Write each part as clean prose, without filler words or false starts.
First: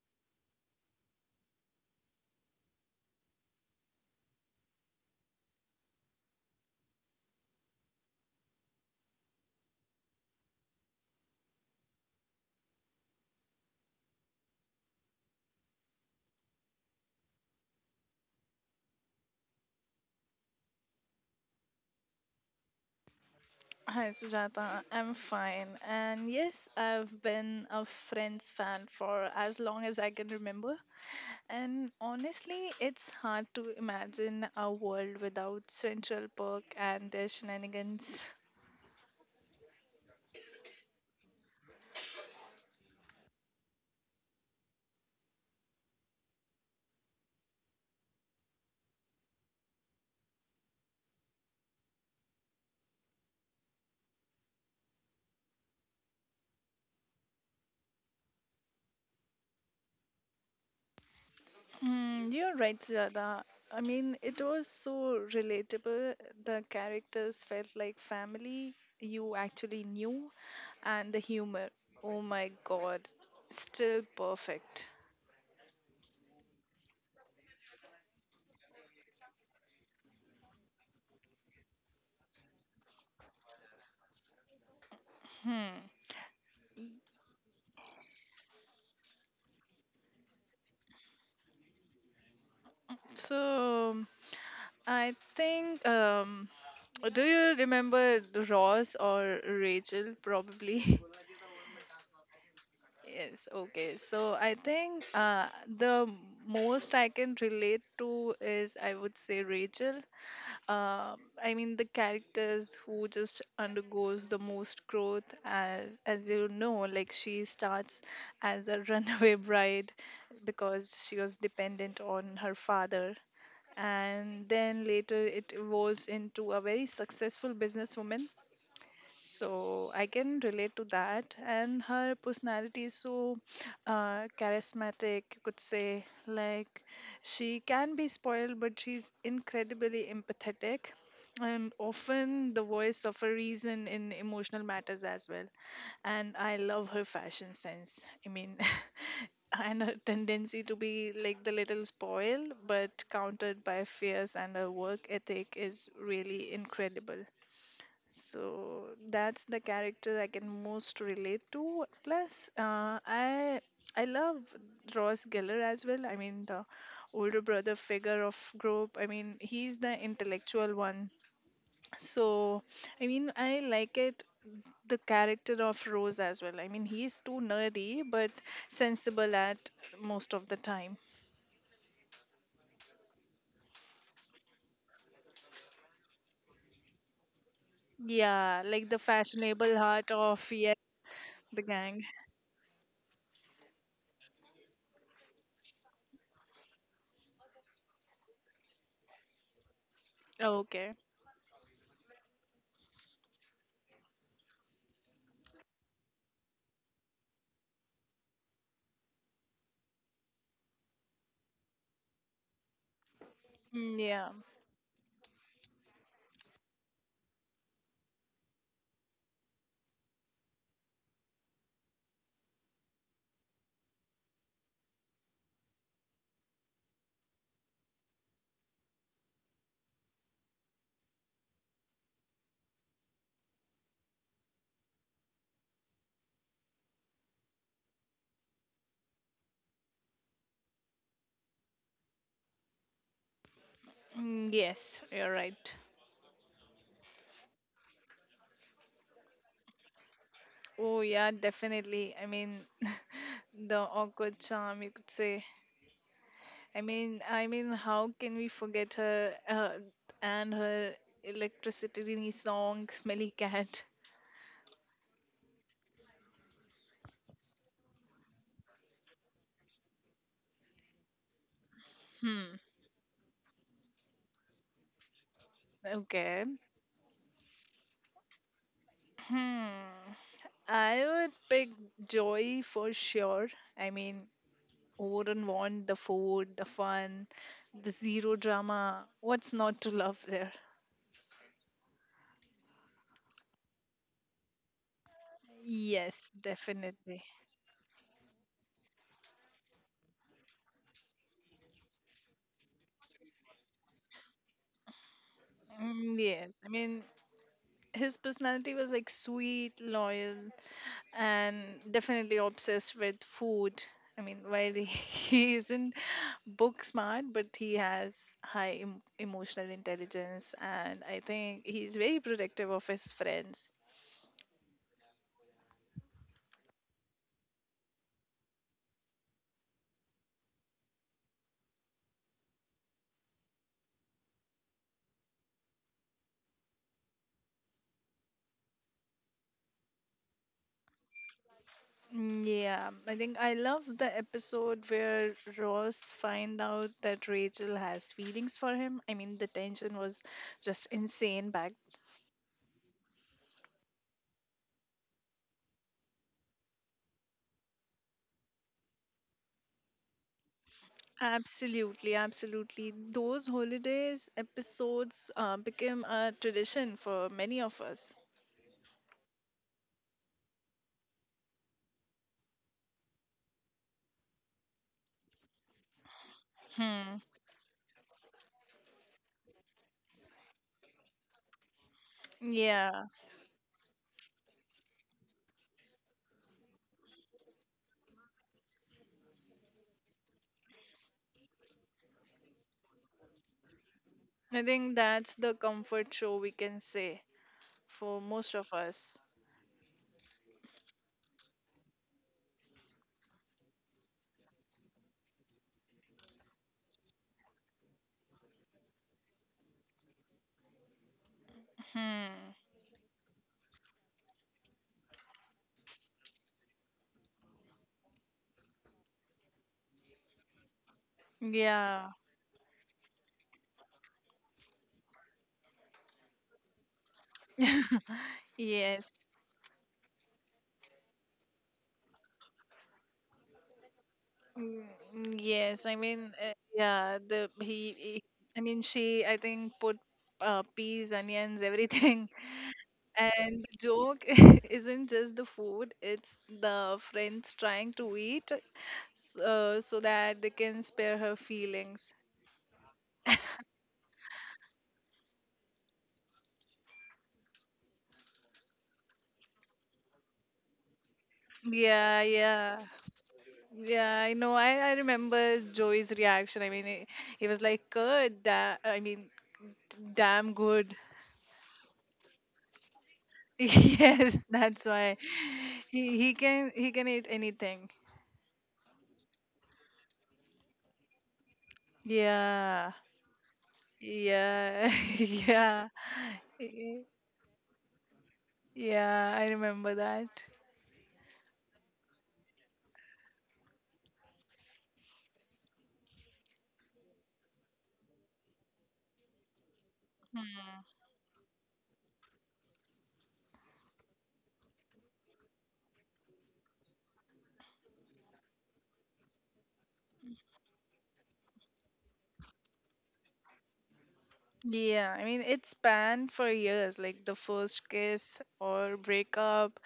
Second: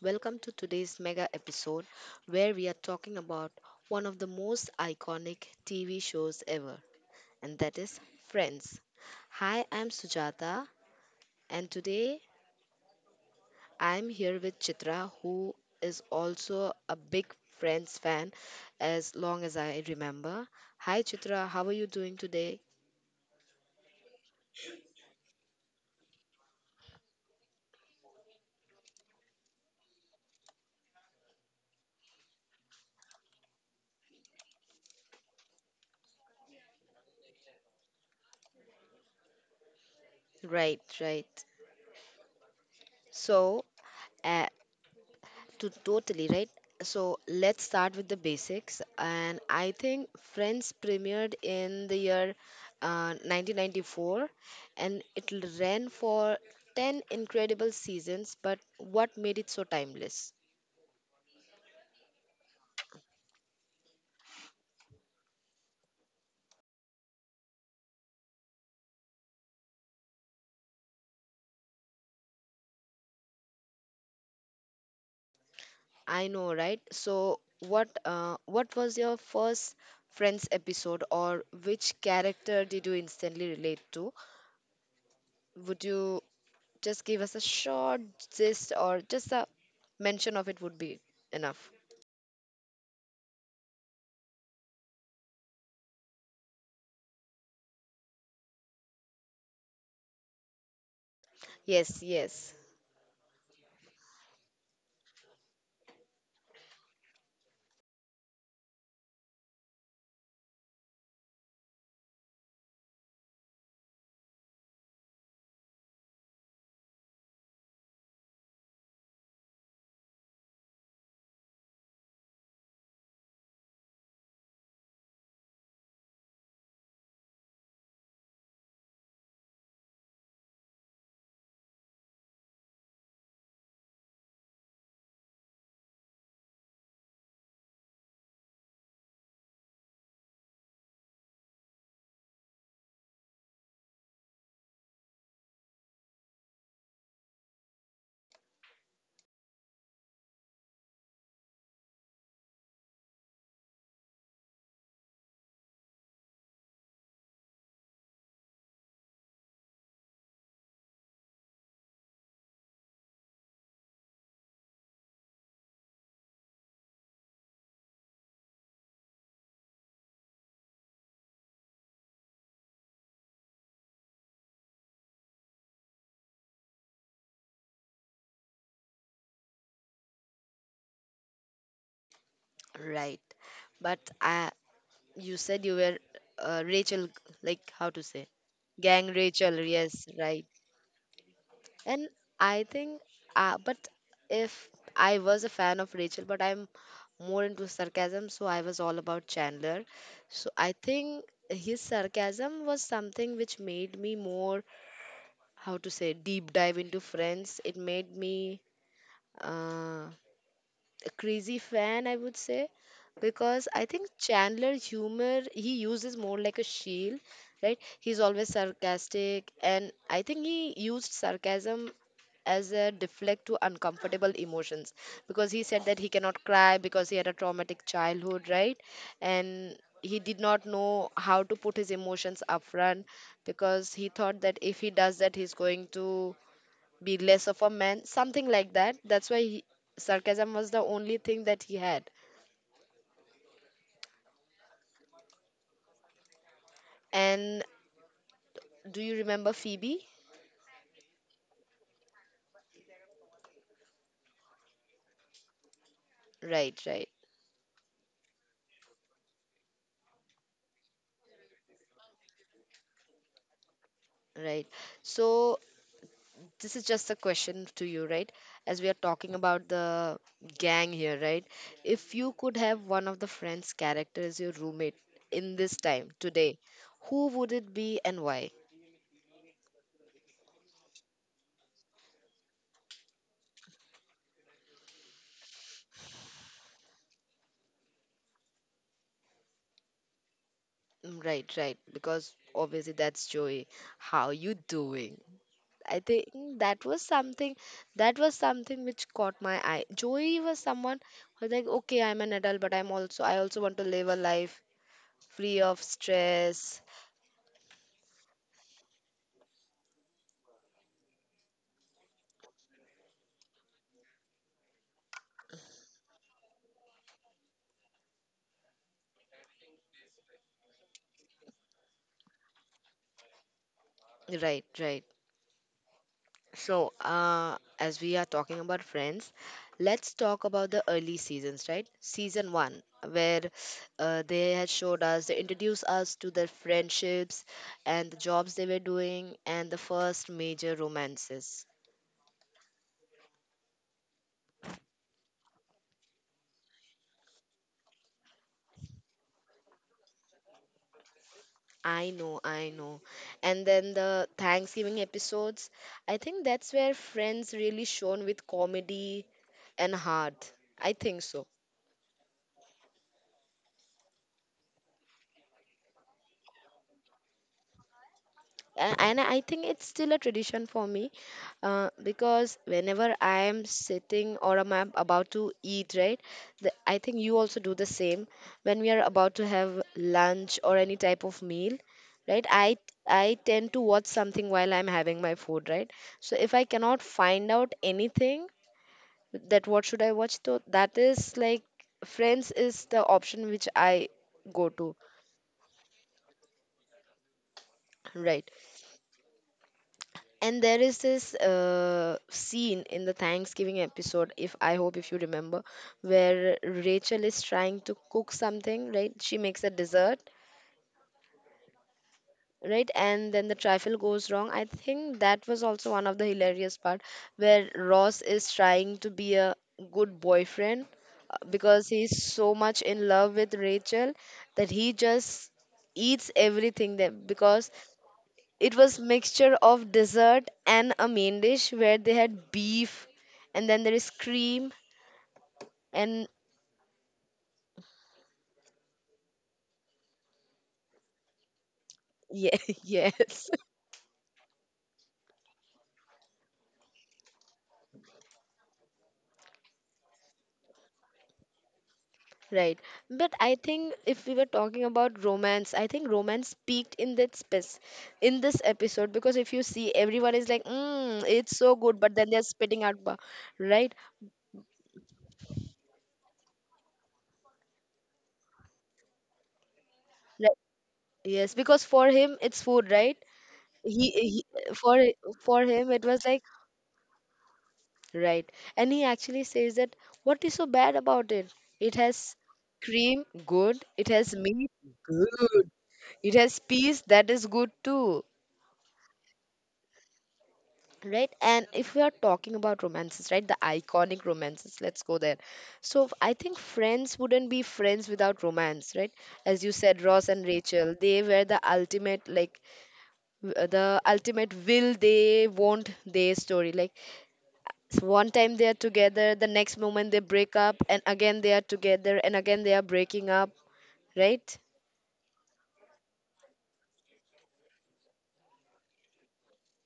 Welcome to today's mega episode where we are talking about one of the most iconic TV shows ever, and that is Friends. Hi, I'm Sujata, and today I'm here with Chitra, who is also a big Friends fan as long as I remember. Hi, Chitra, how are you doing today? Hi, Sujata. I'm fine. And yes, I've been a Friends fan for as long as I can remember. And honestly, it's hard to imagine a world without Central Park and their shenanigans. Right, right. So, uh, to totally right so let's start with the basics, and I think Friends premiered in the year 1994, and it ran for 10 incredible seasons. But what made it so timeless? You're right, Sujata. I mean, it was so relatable. The characters felt like family you actually knew, and the humor. Oh my god, still perfect. I know, right? So what was your first Friends episode, or which character did you instantly relate to? Hmm. Would you just give us a short gist, or just a mention of it would be enough? So, I think. Do you remember Ross or Rachel? Probably. Yes, yes, Yes, okay. So I think the most I can relate to is I would say Rachel. Uh, I mean the characters who just undergoes the most growth as you know, like she starts as a runaway bride because she was dependent on her father and then later it evolves into a very successful businesswoman, so I can relate to that. And her personality is so charismatic, you could say. Like, she can be spoiled, but she's incredibly empathetic and often the voice of a reason in emotional matters as well. And I love her fashion sense. I mean, and her tendency to be like the little spoiled, but countered by fierce and her work ethic is really incredible. So that's the character I can most relate to. Plus, I love Ross Geller as well. I mean, the older brother figure of group. I mean, he's the intellectual one. So, I mean, I like it the character of Rose as well. I mean, he's too nerdy but sensible at most of the time. right. But you said you were Rachel, like how to say, Yeah, like the gang Rachel. fashionable Yes, heart right. of, yeah, the gang. And I think, but if I was a fan of Rachel, but I'm more into sarcasm, so I was all about Chandler. So I Okay. think his sarcasm was something which made me more, how to say, deep dive into Friends. It made me. Uh, a crazy fan, I would say, because I Mm, think yeah. Chandler humor he uses more like a shield, right? He's always sarcastic, and I think he used sarcasm as a deflect to uncomfortable emotions because he said that he cannot cry because he had a traumatic childhood, right? And he did not know how to put his emotions up front because he thought that if he does that he's going to be less of a man, something like that. That's why sarcasm was the only thing that he had. Mm, yes, you're right. And do you remember Phoebe? Oh, yeah, definitely. I mean, the awkward charm, you could say. Right, I right, mean, I mean, how can we forget her and her electricity song, Smelly Cat? right. So this is just a question to you, right? As we are talking about the gang here, right? If you could Hmm. have one of the friend's character as your roommate in this time Okay. today, who would it be and why? Hmm. I would pick Joy for sure. I mean, who wouldn't want the food, the fun, the zero drama? What's not to love there? Mm, right, right. Because obviously that's Joey. How you doing? I think Yes, that was definitely. something that was something which caught my eye. Joey was someone who was like, okay, I'm an adult, but I also want to live a life free of Mm, yes, I stress. mean, his personality was like sweet, loyal, and definitely obsessed with food. I mean, while he he isn't book smart, but he has high emotional intelligence, and I think he's very protective of his friends. Right, right. So, as we are talking about Friends, let's talk about the early seasons, right? Season one, where they introduced us to their friendships and the jobs they were doing and the first major romances. Yeah, I think I love the episode where Ross find out that Rachel has feelings for him. I mean, the tension was just insane back. I know, I know. And then the Thanksgiving episodes, I think that's where Friends really shone with comedy and heart. I think so. Absolutely, absolutely. Those holidays episodes became a tradition for many of us. And I think it's still a tradition for me because whenever I'm sitting or am I about to eat, right? I think Hmm. you also do the same when we are about to have lunch or any type of meal, right? I Yeah, I tend to watch something while I'm having my food, right? So if I cannot find out anything, that what should I watch, so that is like Friends is the option which I go I to. think that's the comfort show we can say for Right. most of us. And there is this scene in the Thanksgiving episode, if I hope if you remember, where Rachel is trying to cook something, right? She makes a dessert, Hmm. right? And then the trifle goes wrong. I think that was also one of the hilarious part where Ross is trying to be a good boyfriend, because Yeah. he's so much in love with Rachel that he just eats everything there, because it was Yes. mixture of dessert and a main dish where they had beef and then there is cream. Mm, yes. I And mean, yeah. The he, he. I mean, she. I think put peas, onions, everything. yeah, yes. And the joke isn't just the food, it's the friends trying to eat, so that they can spare her feelings. Right. But I think if we were talking about romance, I think romance peaked in that space in this episode because if you see everyone is like, mm, it's so good, but Yeah, then they're yeah. spitting out bar. Right? Yeah, I know. I remember Joey's reaction. I mean, he was like, good, I mean, Right. damn good. Yes, because for him it's food, right? He, Yes, he that's for why. for him it He, was he like, can he can eat anything. right. And he actually says that, what is so bad about it? It has Yeah. cream, good. It has meat. Yeah. Yeah. It has peas, Y- that is good too. Yeah, I remember that. Right, and if we are talking about romances, right, the iconic romances, let's go there. So I think Friends wouldn't be Friends without romance, right? As you said, Ross and Rachel, they were the ultimate, like, the ultimate will they, won't they story. Like, one time they are together, the next moment they break up, and again they are together, and again they are breaking up, right? Yeah, I mean it spanned for years, like the first kiss or breakup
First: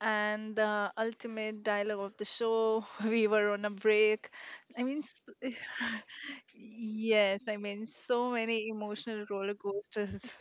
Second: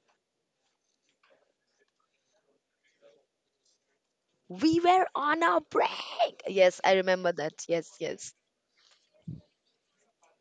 and the ultimate dialogue of the show. We were on a break. We I mean, were on a break. Yes, I remember yes, that. I mean Yes, so yes. many emotional roller coasters.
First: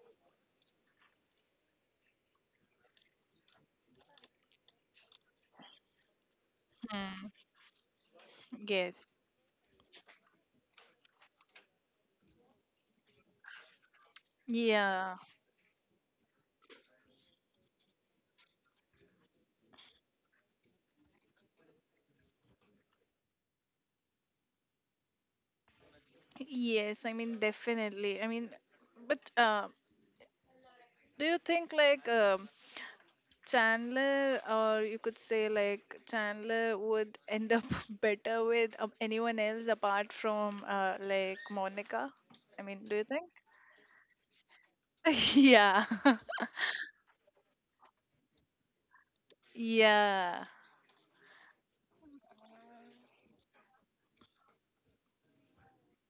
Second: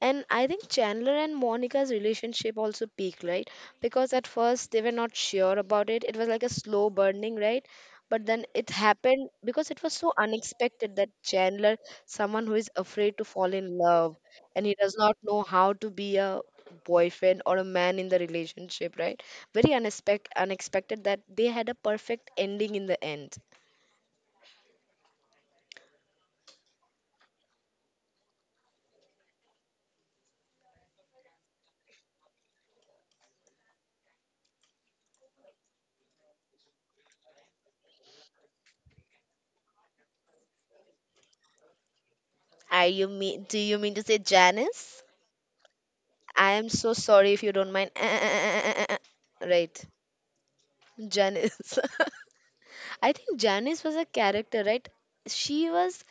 And I think Chandler and Monica's relationship also peaked, right? Because at first they were not sure about it. It was like a slow Hmm, burning, right? But then it yes. happened because it was so unexpected that Chandler, someone who is afraid to fall in love and he does not Yeah. know how to be a boyfriend or a man in the relationship, right? Very unexpected that they had a perfect ending in the end. Yes, I mean definitely. I mean, but do you think like Chandler, or you could say like Chandler would end up better with anyone else apart from like Monica. I mean, Are do you you think? mean? Do you mean to say Janice? Yeah. I am so sorry if you don't mind. Right. Yeah. Janice. I think Janice was a character, right? She was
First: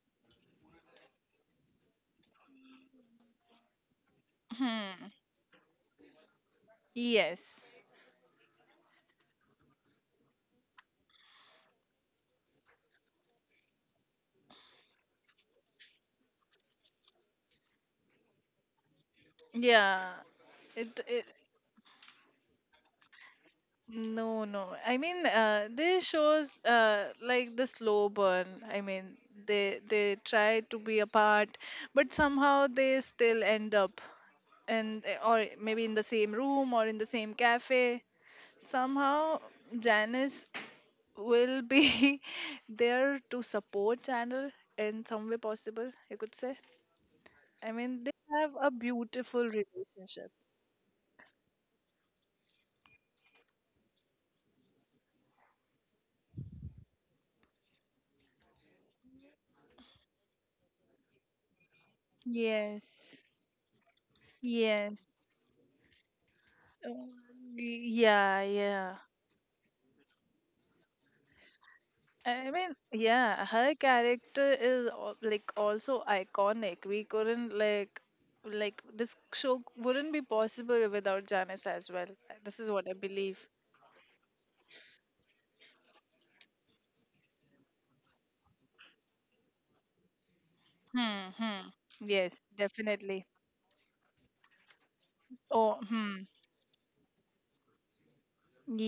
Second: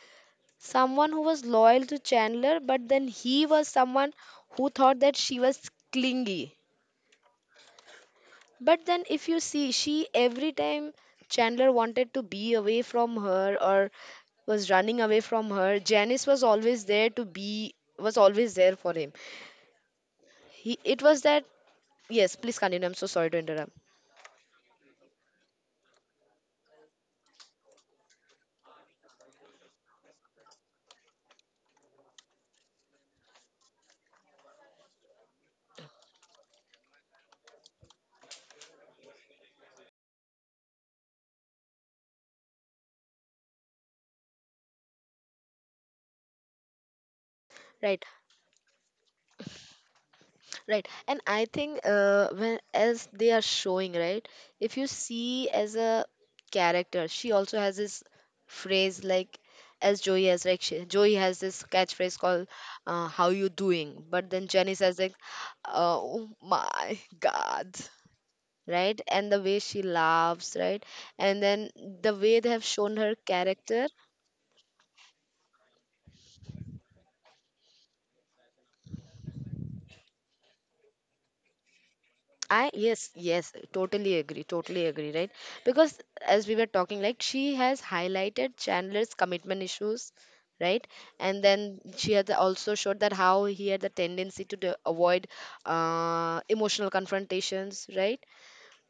someone who was loyal to Chandler, but then he was someone who thought Hmm. that she was clingy. Yes. But then, if you see, she every time Chandler wanted to be away from her or was running away from her, Janice was always there was always there for him. Yeah. He, It, it was it that, yes, please continue. I'm so sorry to interrupt. No. I mean they shows like the slow burn. I mean they try to be apart but somehow they still end up. And or maybe in the same room or in the same cafe, somehow Janice will be there to support channel in some way possible, you could say. I mean Right. they have a beautiful relationship. Right. And I think when as they are showing, right, if you see as a character, she also has this phrase like as Joey has, like Joey has this catchphrase called Yes, "How you doing?" But then Jenny says yes. like, "Oh my Oh, God." Yeah, yeah. Right, and the way she laughs, right, and then the way they I have mean, shown her yeah, her character. character is like also iconic. We couldn't like this show wouldn't be possible without Janice as well. This I is what I yes believe. yes totally agree Right. Because as we were talking, like she has highlighted Chandler's commitment issues, right? Hmm, And hmm. then she had Yes, also showed that definitely. how he had the tendency avoid Oh, hmm. Emotional confrontations, right?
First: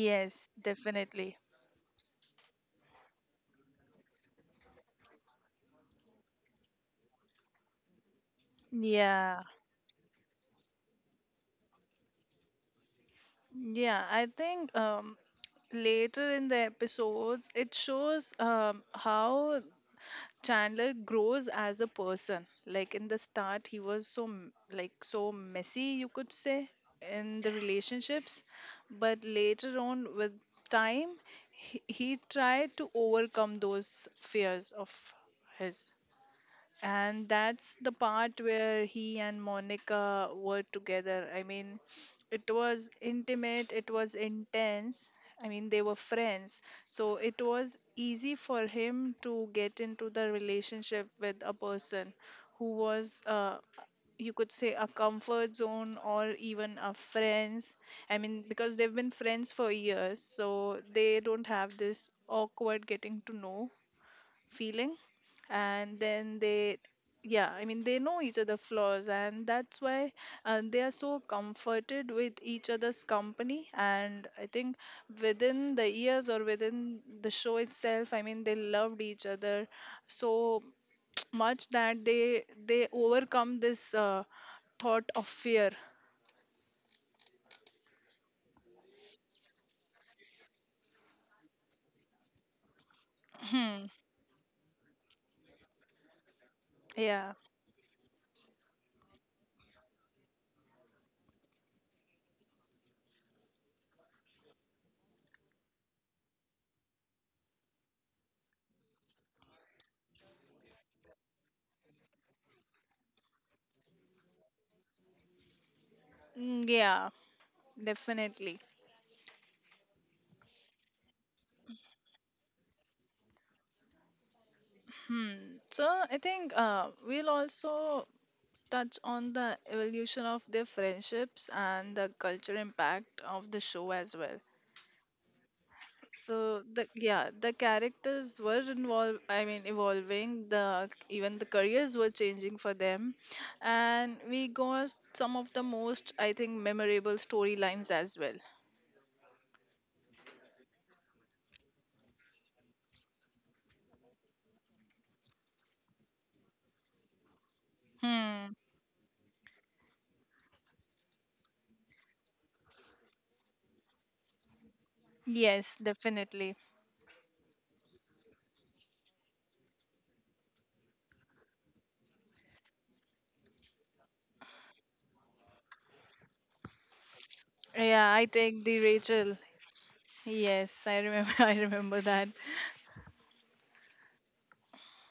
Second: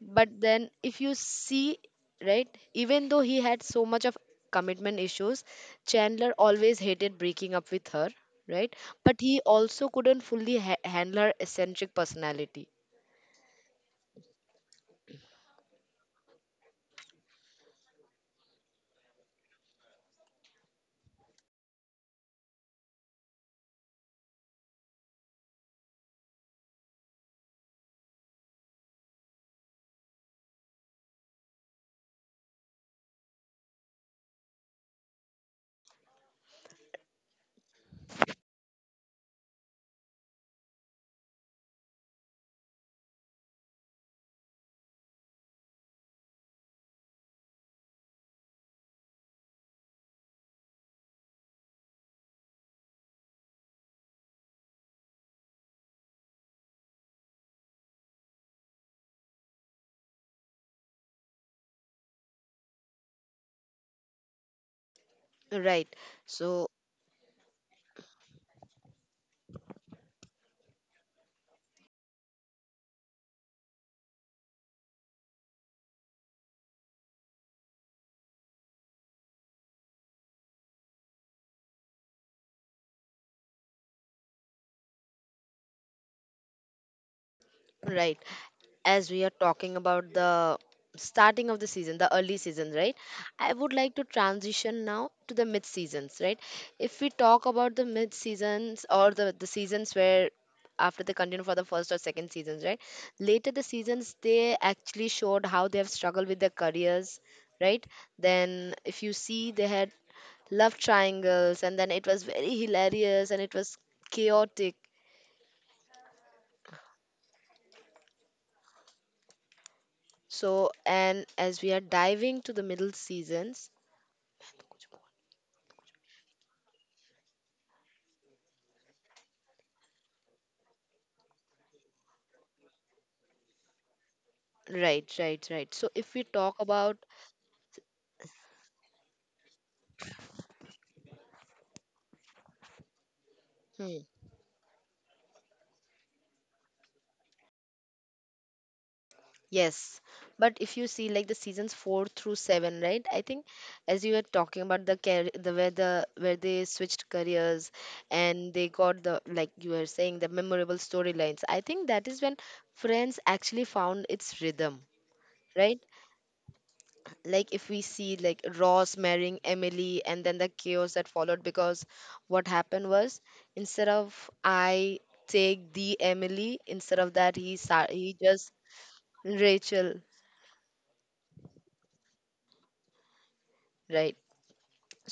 But then if you definitely. see, right, even though he had so much of commitment issues, Chandler always hated breaking up with her, right? But he Yeah. also couldn't fully handle her eccentric personality. Yeah, I think later in the episodes it shows how Chandler grows as a person. Like in the start, he was so like so messy, you could say, in the relationships, but later on with time, he tried to overcome those fears of his, and that's the part where he and Monica were together. I mean, it was intimate, it was intense. I mean, they were friends, so it was easy for him to get into the relationship with a person who was, you could say, a comfort zone or even a friends. I mean, because they've been friends for years, so they don't have this awkward getting to know feeling, Right. and then So, they, yeah, I mean they know each other flaws, and that's why they are so comforted with each other's company. And I think within the years or within the show itself, I mean they loved each other so much that they overcome this thought of fear. right. As we are talking about the starting of the season, the early seasons, right? I would Hmm. like to transition now to the mid seasons, right? If we Yeah. talk about the mid seasons or the seasons where after they continue for the first or second seasons, right? Later the seasons they actually showed how they have struggled with their careers, right? Then if you see they had love triangles, and then it was very hilarious and it was chaotic. Mm, yeah, definitely. So, and as we are diving to the middle seasons, Hmm. So I think we'll also touch on the evolution of their friendships and the culture impact of the show as well. right, right, right. So, if we talk So the, about, yeah, the characters were involved. I mean, evolving. The even the careers were changing for them, hmm, and we got some of the most I think memorable storylines as well. yes, but if you see like the seasons 4 through 7, right? I think as you were talking about the where they switched careers and Hmm. they got the like you were saying, the memorable storylines. I think that is when Friends actually found its rhythm, Yes, right? definitely. Like if we see like Ross marrying Emily, and then the chaos that followed because what happened was, instead of I take the Emily, instead of that he sa- Yeah, he I just take the Rachel. Rachel, Yes, I remember. I remember that. right?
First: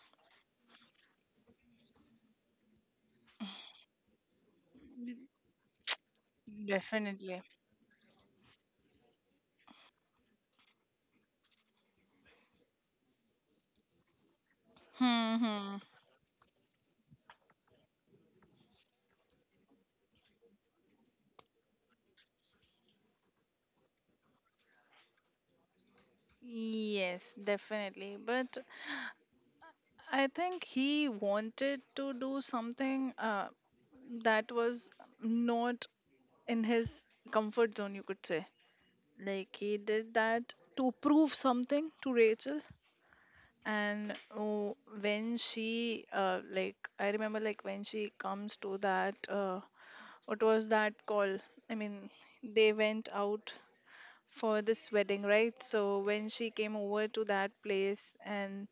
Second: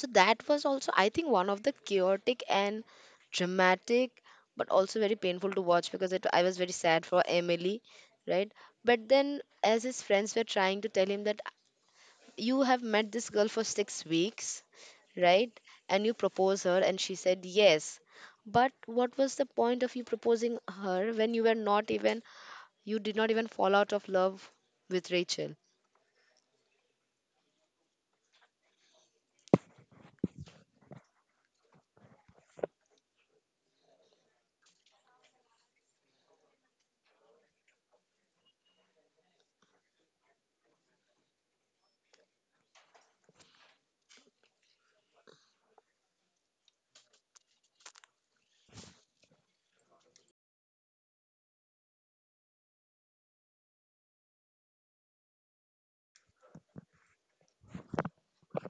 So that was also, I think, one of the chaotic and dramatic, but also very painful to watch, because I was very sad for Definitely. Emily, right? But then as his friends were trying to tell him that you have met this girl for 6 weeks, Hmm, right? hmm. And you propose her, and she said yes. But what was the point of you proposing her when you were not even, you did not even fall out of love with Rachel? Yes, definitely. But I think he wanted to do something that was not in his comfort zone, you could say. Like, he did that to prove something to Rachel. And oh, when she, like, I remember, like, when she comes to that, what was that call? I mean, they went out for this wedding, right? So when she came over to that place, and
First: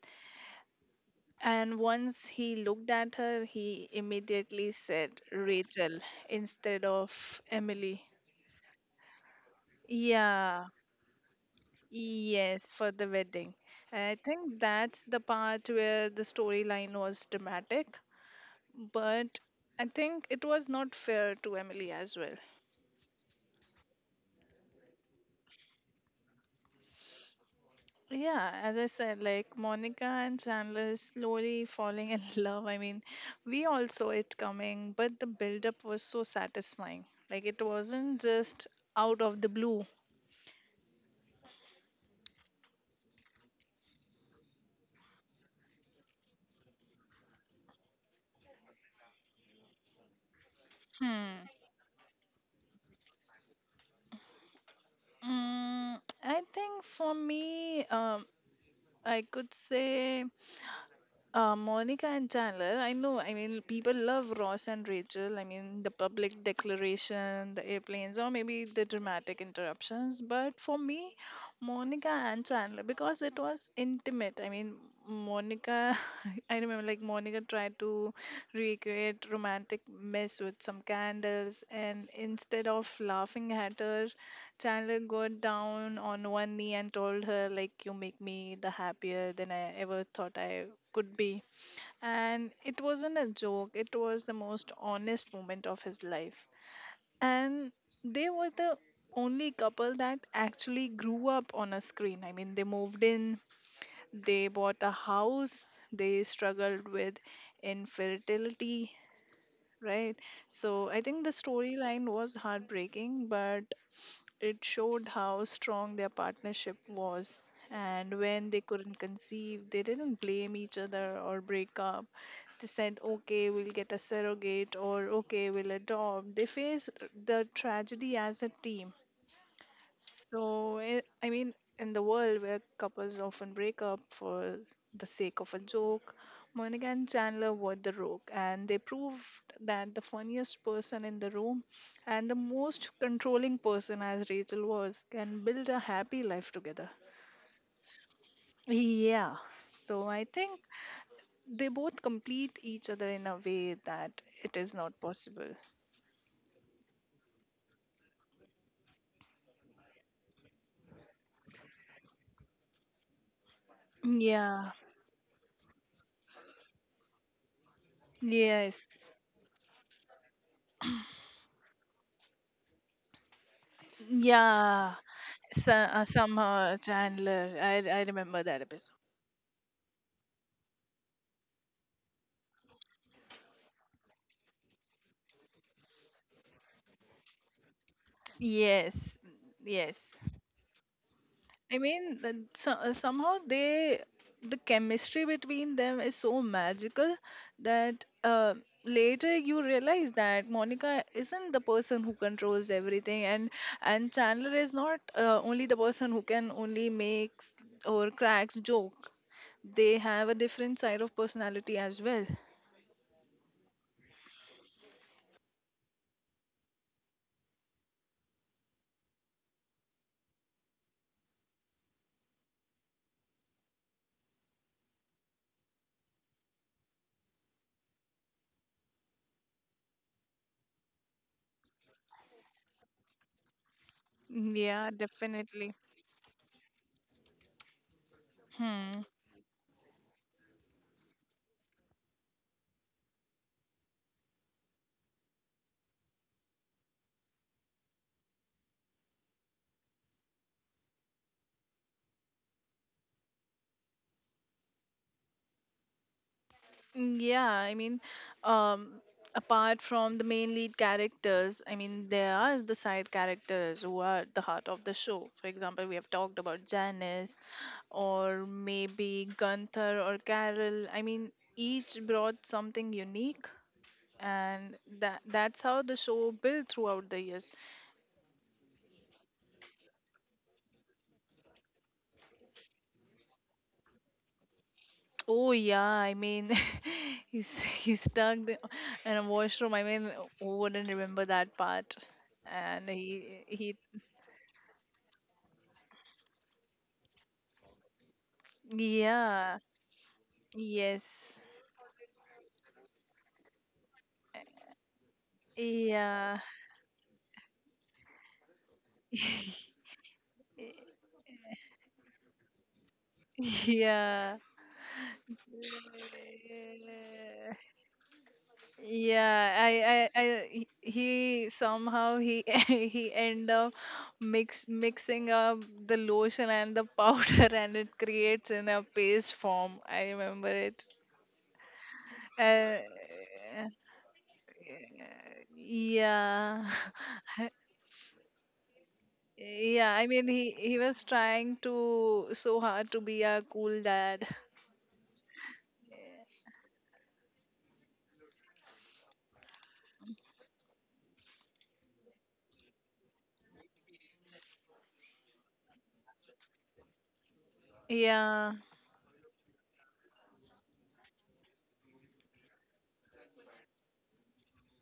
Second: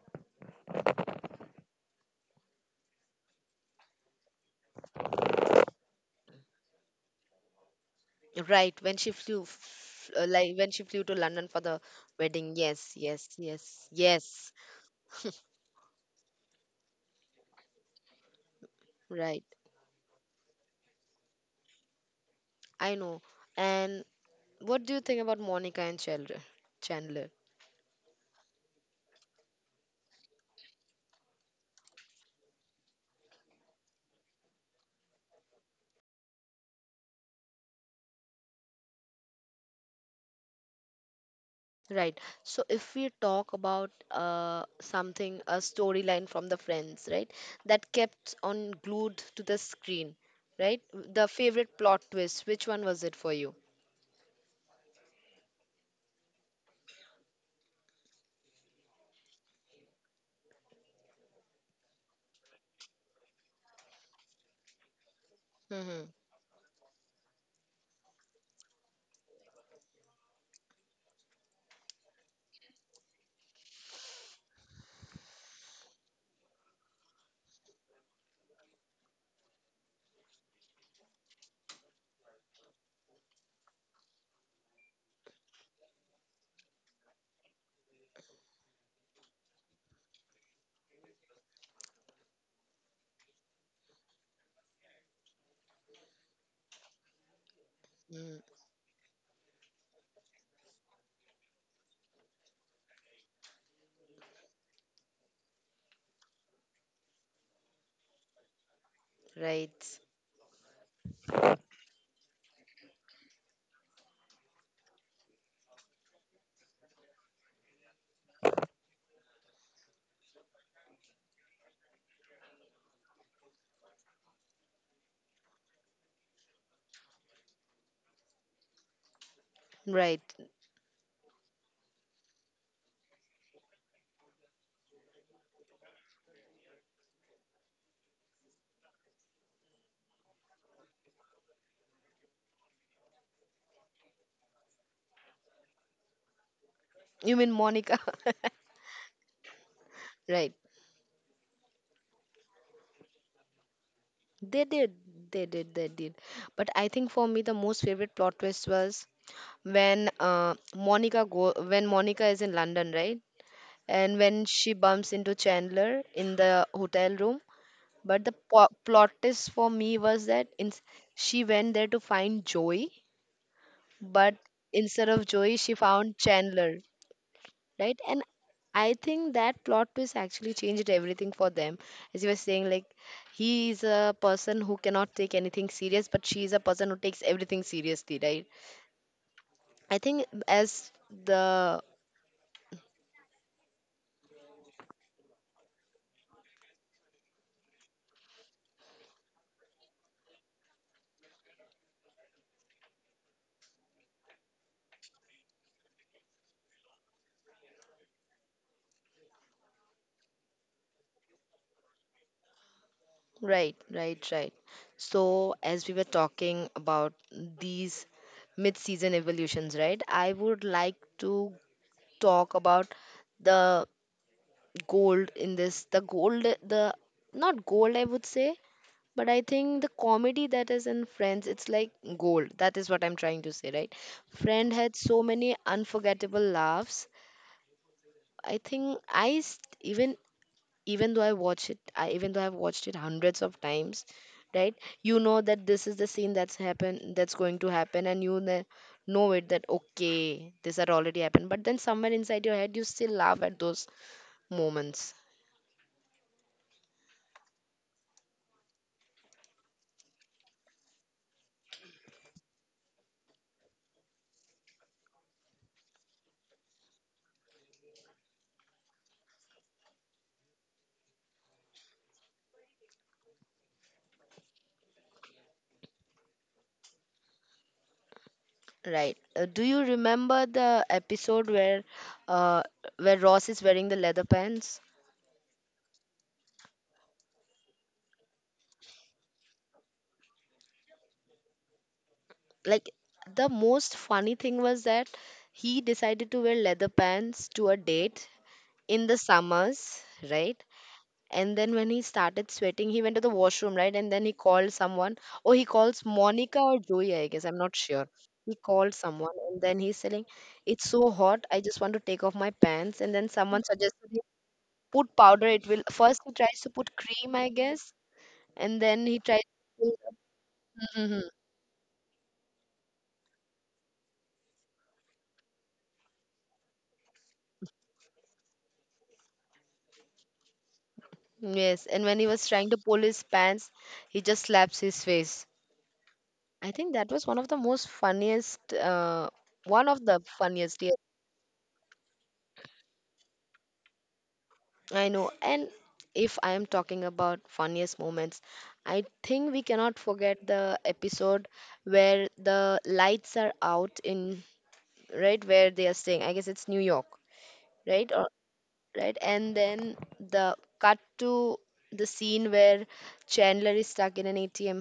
And once he looked at her, he immediately said Rachel instead of Emily. Right, Yeah, when she flew to London for the wedding. yes, for Yes, the yes, wedding. yes, And I yes. think that's the part where the storyline was dramatic, but Right, I think it was not fair to Emily as well. I know. And what do you think about Monica and Chandler? Chandler. Yeah, as I said, like Monica and Chandler slowly falling in love. I mean, we all saw it coming, but the build up was so satisfying. Like it wasn't just out of the blue. Right. So if we talk about a storyline from the Friends, right, that kept on glued to the screen, right? The Hmm. favorite plot twist, which one was it for you? Mm, I think for me, I could say. Monica and Chandler, I know, I mean, people love Ross and Rachel. I mean, the Mm-hmm. public declaration, the airplanes, or maybe the dramatic interruptions. But for me, Monica and Chandler, because it was intimate. I mean, Monica, I remember like Monica tried to recreate romantic mess with some candles, and instead of laughing at her, Chandler got down on one knee and told her, like, you make me the happier than I ever thought I could be. And it wasn't a joke, it was the most honest moment of his life. And they Mm, were the only couple that actually grew up on a screen. I mean, they moved in, they bought a house, they struggled with infertility, right. right? So I think the storyline was heartbreaking, but it showed how strong their partnership was. And when they couldn't conceive, they didn't blame each other or break up. They said, okay, we'll get a surrogate or okay, we'll adopt. They faced the tragedy as a team. Right. So, I mean, in the world where couples often break up for the sake of a joke, Monica and Chandler were the rogue, and they proved that the funniest person in the room and the most controlling person, as Rachel was, can build a happy life together. You mean Monica? Yeah. So, I Right. think they both complete each other in a way that it They is did. not They possible. did. They did. But I think for me, the most favorite plot twist was when Monica is in London, right? And when Yeah. she bumps into Chandler in the hotel room. But the Yes. plot twist for me was that she went there to find Joey, but Yeah, instead of Joey, so, she found somehow Chandler, Chandler. I right? I And remember that episode. I think that plot twist actually changed everything for them. As you were saying, like, he is a person who cannot take anything serious, but she is a person who takes everything seriously, right? Yes, I yes. think as I the mean, so, somehow they, the chemistry between them is so magical that later you realize that Monica isn't the person who controls everything, and Chandler is not only the person who can only makes or cracks joke. They have a different side of personality as well. right, right, right. So as we were talking about these mid-season evolutions, right? I would like to talk about the gold in this. The gold, the not gold, I would say, but I think the comedy that is in Friends, it's like gold. That is what I'm trying to say, right? Friend Yeah, had so many definitely. unforgettable laughs. I Hmm. think I st- even Even though I watch it, I even though I've watched it hundreds of times, right? You know that this is the scene that's going to happen, and know it that okay, this had already happened. But then somewhere inside your head, you still laugh at those moments. Yeah, I mean, um, apart from the main lead characters, I mean, there are the side characters who are the heart of the show. For example, we have talked about Janice or maybe Gunther or Carol. I mean, each brought something unique, and that's how the show built throughout the years. Right, do you remember the episode uh, where Ross is wearing the leather pants? Oh yeah, I mean, he's stuck in a washroom. I mean, who wouldn't remember that part? And Like, he the he most funny thing was that he decided to wear leather pants to a date in the Yeah. summers, right? Yes. And then when he started sweating he went to the washroom, right? And then he called someone. Oh, he calls Yeah. Monica or Joey, I guess I'm not sure. He called someone and then he's saying it's so hot, I just want to take off my pants. And then someone Yeah. suggested Yeah, put powder, it will— first he tries to put cream, I guess, and then he tries yeah, to he Mhm. he somehow he he end up mixing up the lotion and the powder, and it creates in a paste form. I remember it. Yes, and when he was trying Uh, to pull his pants he just slaps his face. yeah, I think that was one of the most funniest one yeah. of I the mean, he funniest. Yes, was trying to so hard to be a cool dad. I know. And if I am talking about funniest moments, I think we cannot forget the episode where the lights are out in— right, where they are staying, I guess it's New York, right? Or Yeah. right? And then the cut to the scene where Chandler is stuck in an ATM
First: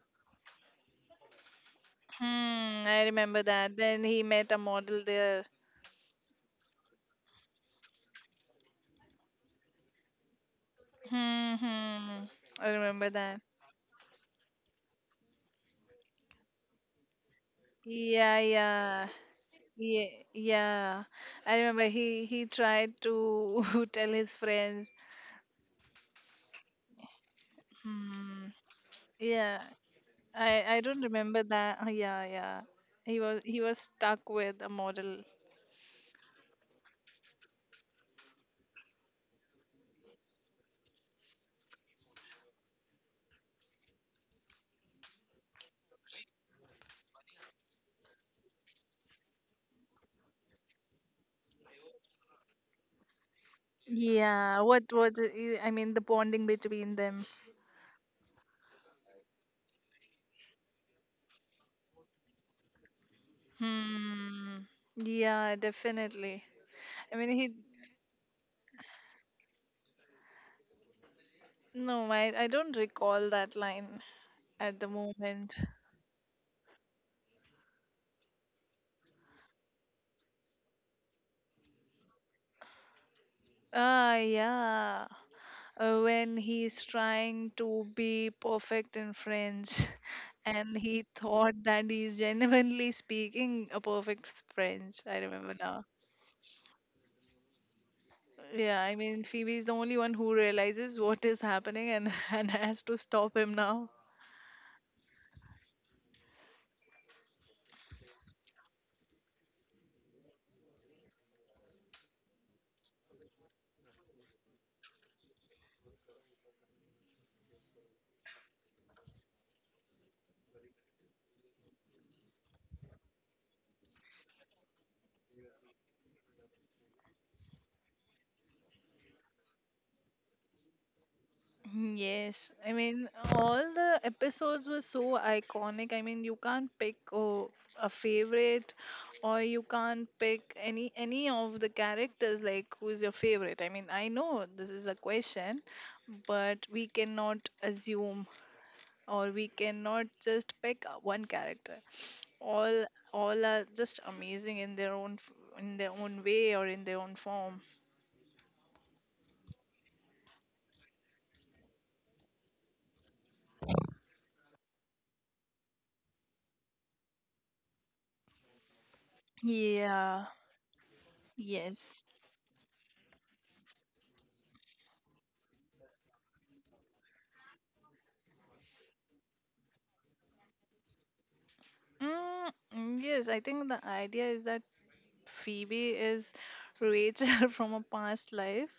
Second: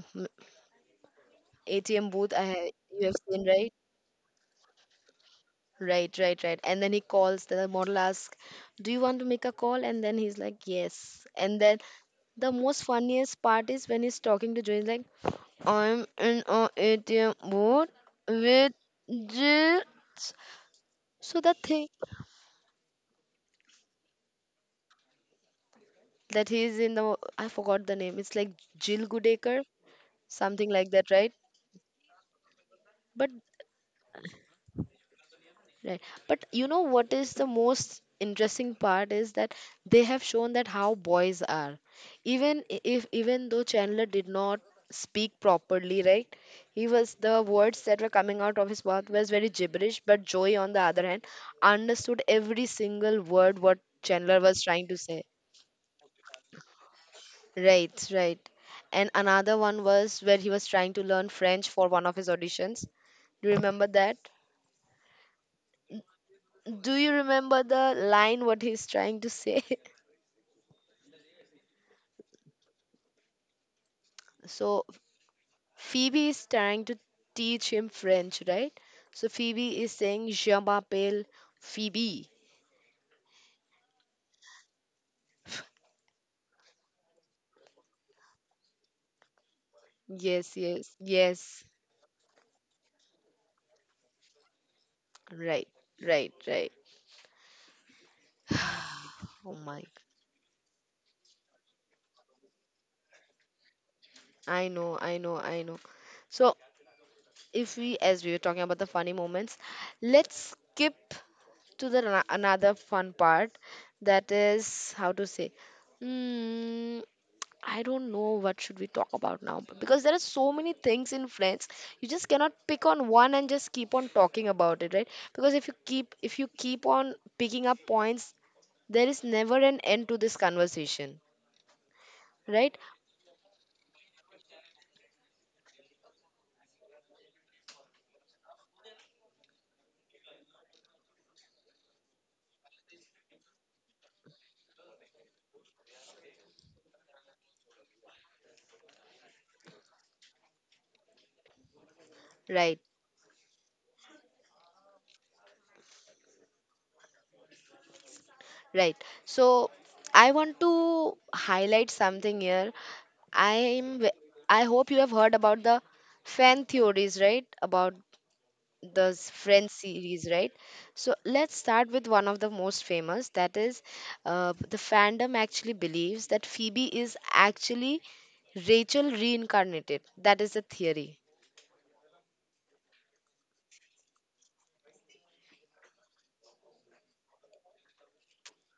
ATM booth. Hmm. I You have remember seen, right? that. Then he met a model there. Right, right, right. And then he calls. The model asks, "Do you want to make a call?" And then he's like, "Yes." Hmm, And then hmm. the I most remember that. funniest part is when he's talking to Joe. He's like, "I'm in a ATM booth Yeah, with yeah. Jill." Yeah, yeah. So the I remember thing he tried to tell his friends. that he's in the— I forgot the name. It's like Hmm. Jill Yeah. Goodacre, I something I like don't that, right? remember that. Oh, yeah, yeah. He But— was he was stuck with a model. right. But you know what is the most interesting part is that they have shown that how boys are. Even if even though Chandler did not speak properly, right? He was— the words that were coming out of his mouth was very gibberish, but Joey on the other hand understood every single word what Chandler was Yeah. trying What to say. was it- eh, I mean the bonding between them. Right, right. And another one was where he was trying to learn French for one of his auditions. Do you remember that? Hmm. Yeah, definitely. Do you I mean, he remember the line what he's trying to say? no, I don't recall that line at So the moment. Phoebe is trying to teach him French, right? So Phoebe is saying Je m'appelle Phoebe. Ah, yeah. When he's trying to be perfect in French Yes, and yes, he thought yes. that he's genuinely speaking a French. I remember Right, now. right, right. Yeah, I mean, Oh Phoebe is the my. Only one who realizes what is happening, and, and has to stop him now. I know, I know, I know. So if we, as we were talking about the funny moments, let's skip to the another fun part. That is how to say. mm, I don't know what should we talk about now because there are so many things in friends. You just cannot pick on one and just keep on talking about it, right? Because if you keep on picking up points, there is never an end to this conversation, Yes, I right? mean, all the episodes were so iconic. I mean, you can't pick a favorite, or you can't pick any of the characters like who's your favorite. I mean, I know this is a question, but we cannot assume or we cannot just pick one character. Right. All all are just amazing in their own in their own way or in their own form. Right. So I want to highlight something here. I'm ve- I hope you have heard about the fan theories, right? About the Friends Yeah. series, right? So let's start Yes. with one of the most famous. That is, the fandom actually believes that Phoebe is actually Rachel reincarnated. That is the theory. Yes, I think the idea is that Phoebe is Rachel from a past life,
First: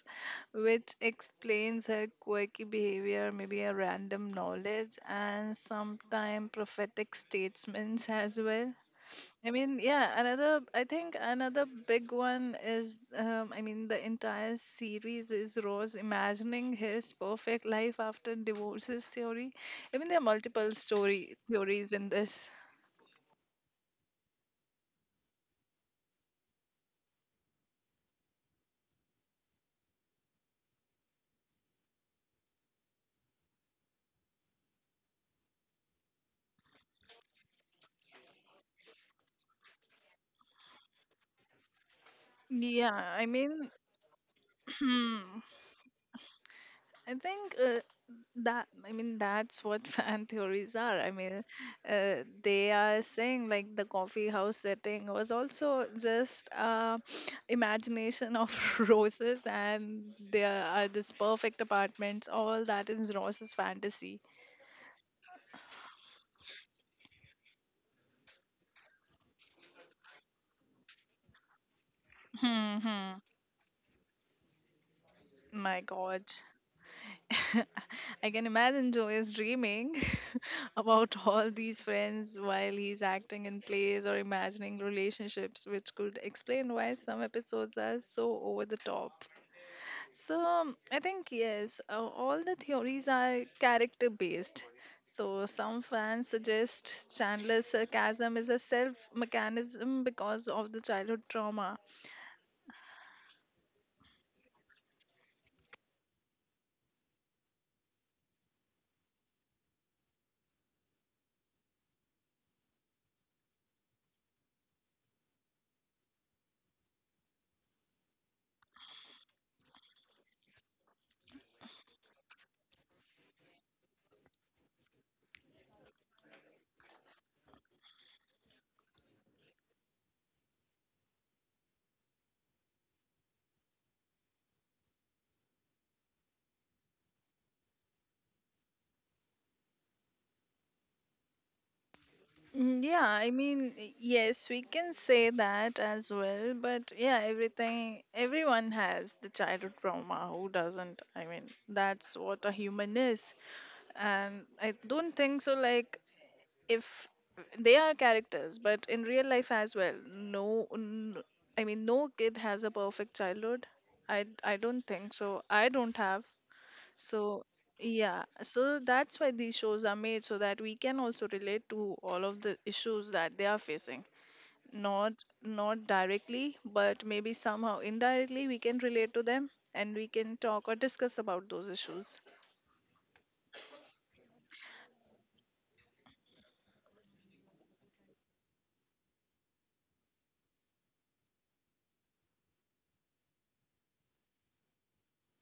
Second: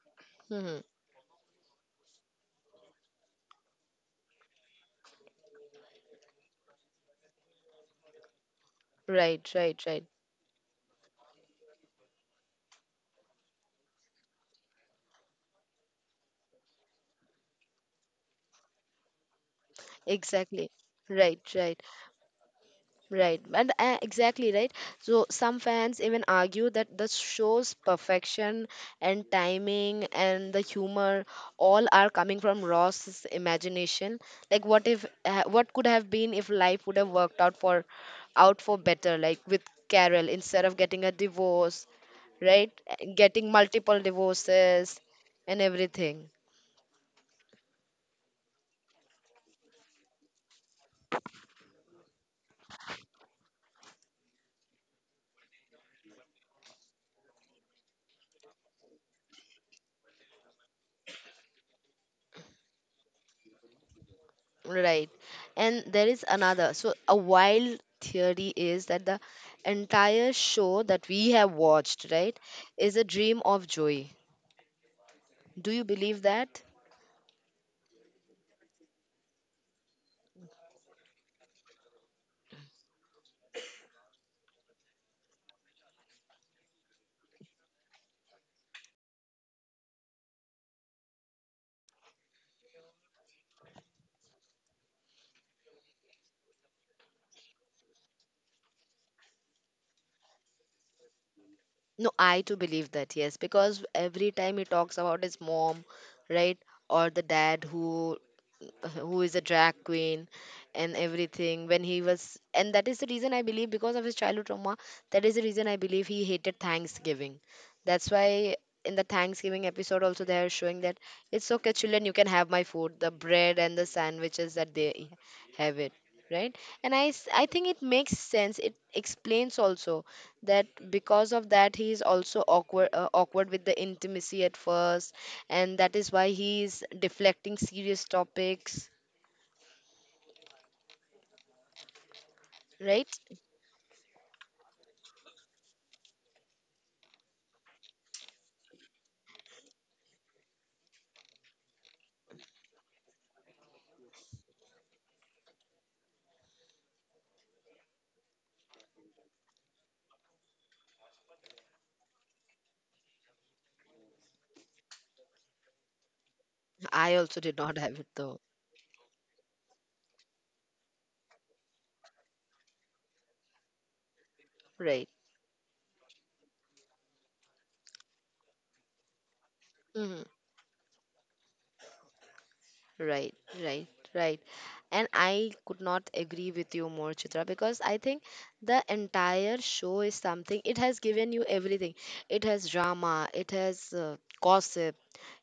Hmm. which explains her quirky behavior, maybe a random knowledge, and sometimes prophetic statements as well. Right, I mean, right, right. yeah, another, I think another big one is, I mean, the entire series is Rose imagining his perfect life after divorces theory. I mean, there are Exactly. multiple story Right, right. theories in this. Right, and exactly right. So some fans even argue that the show's perfection and timing and the humor all are coming from Ross's imagination. Like, what if, what could have been if life would have worked out out for better? Like with Carol, instead of getting a divorce, right, Yeah, I getting mean, multiple divorces and everything. I think that I mean that's what fan theories are. I mean, they are saying like the coffee house setting was also just imagination of roses, and there are this perfect apartments. All that is Rose's fantasy. Right. And there is another. So, a wild theory is that the entire show that we have watched, right, Hmm, is a hmm. dream of Joey. Do My you believe God. that? I can imagine Joe is dreaming about all these friends while he's acting in plays or imagining relationships, which could explain why some episodes are so over the top. So, I think, yes, all the theories are character based. So, some fans suggest Chandler's sarcasm is a self mechanism because of the childhood trauma. No, I too believe that, yes, because every time he talks about his mom, right, or the dad who— who is a drag queen and everything when he was— and that is the reason I believe because of his childhood trauma, that is the reason I believe he hated Thanksgiving. That's why in the Thanksgiving episode also they are showing that it's okay children you can have my food, the bread and the sandwiches that they have it, right. And I think it makes sense, it explains also that because of that he is also awkward awkward with the intimacy at first, and that is why he is deflecting serious topics, Yeah, right. I mean, yes, we can say that as well, but yeah, everything, everyone has the childhood trauma. Who doesn't? I mean, that's what a human is. And I don't think so, like, if they are characters, but in real life as well, I mean, no kid has a perfect childhood. I don't think so. I don't have. I also So, did not have it yeah, though. so that's why these shows are made so that we can also relate to all of the issues that they are facing. Right. Not not directly, but maybe somehow indirectly we can relate to them and we Hmm. can talk or discuss about those issues. Right, right, right. And I could not agree with you more, Chitra, because I think the entire show is something, it has given you everything. It has drama, it has gossip,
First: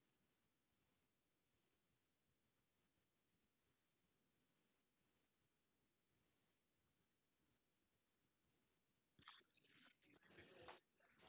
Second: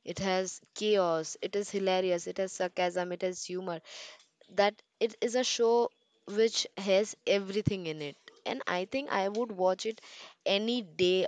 it has chaos, it is hilarious, it has sarcasm, it has humor, that it is a show which has everything in it. And I think I would watch it any day,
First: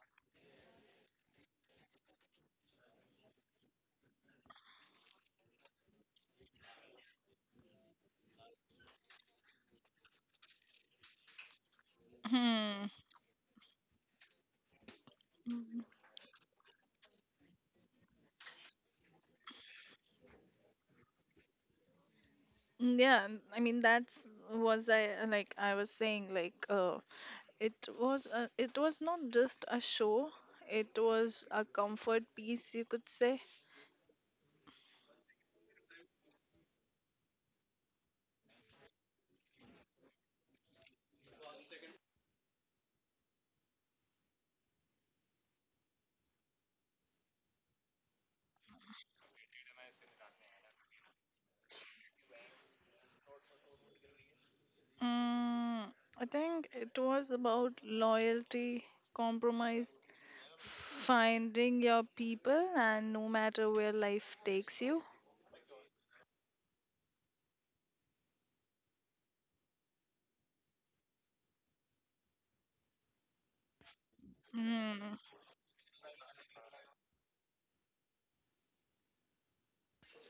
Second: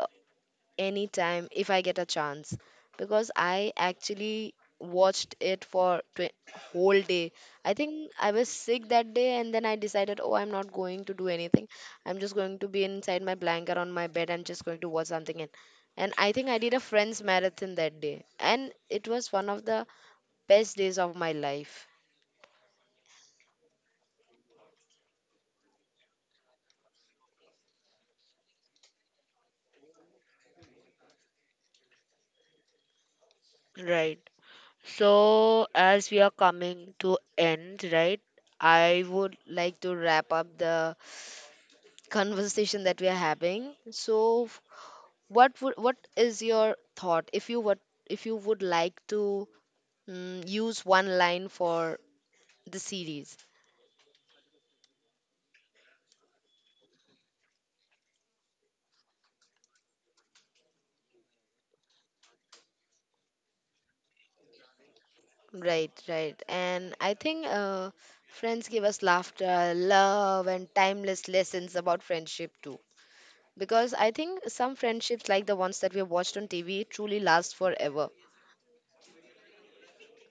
anytime if I get a chance. Because I actually watched it for whole day. I think I was sick that day and then I decided oh I'm not going to do anything, I'm just going to be Hmm. inside my blanket on my bed, I'm just going to watch something. and Mhm. and I think I did a Friends marathon that day and it was one of the best days of my life. Yeah, I mean that's was I like I was saying like it was not just a show, it was a comfort piece you could say. Right. So, as we are coming to end, right? I would like to wrap up the conversation that we are having. So, what would— what is your thought if you would— if you would like to use one line for the series? Mm, I think it was about loyalty, compromise, finding your people, and no matter where life takes you. Right, right. And I think friends give us laughter, love, and timeless lessons about friendship too. Because I think some Mm, friendships, like the ones that we have watched on TV, truly last forever.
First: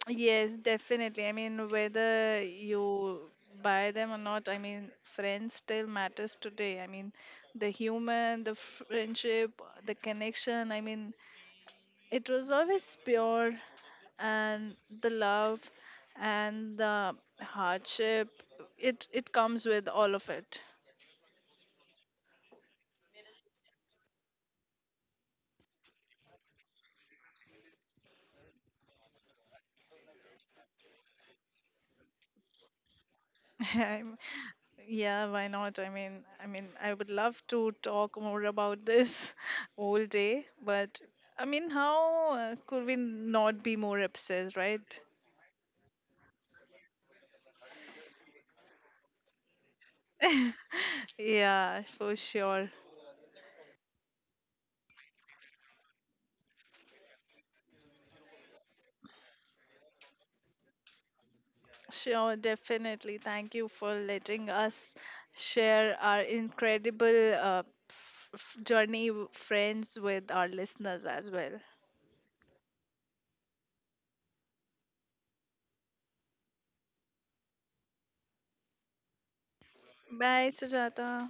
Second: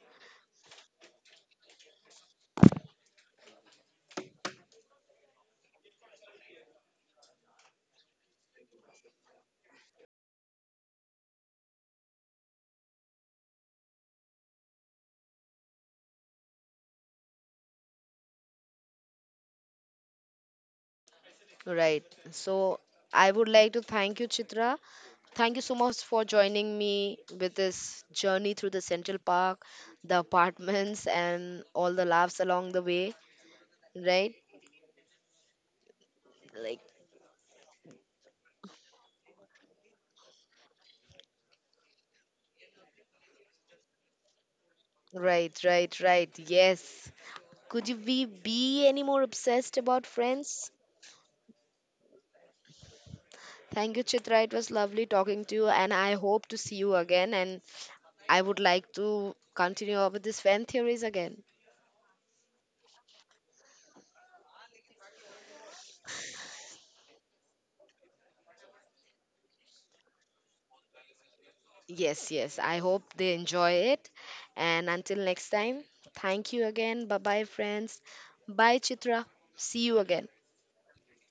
yes, definitely. I mean, whether you buy them or not, I mean, friends still matters today. I mean, the human, the friendship, the connection. I mean, it was always pure, and the love and the hardship. It comes with all of it. Right. So I would like to thank you, Chitra. Thank you so much for joining me with this journey through the Central Park, the apartments, and all the laughs along the way. I'm- Right? yeah, why not? I mean, Like, I would love to talk more about this all day, but I mean, how could we not be more obsessed, right? right, right, right. Yes. Could you be any more obsessed about friends? Yeah, for sure. Thank you, Chitra. It was lovely talking to you, and I hope to see you again. And I would like to continue over these fan theories again. Sure, definitely. Thank you for letting us share our incredible journey, friends, with our listeners as well. Yes, yes. I hope they enjoy it. And until next time, thank you again. Bye bye, friends. Bye, Chitra. See you again. Bye, Sujata.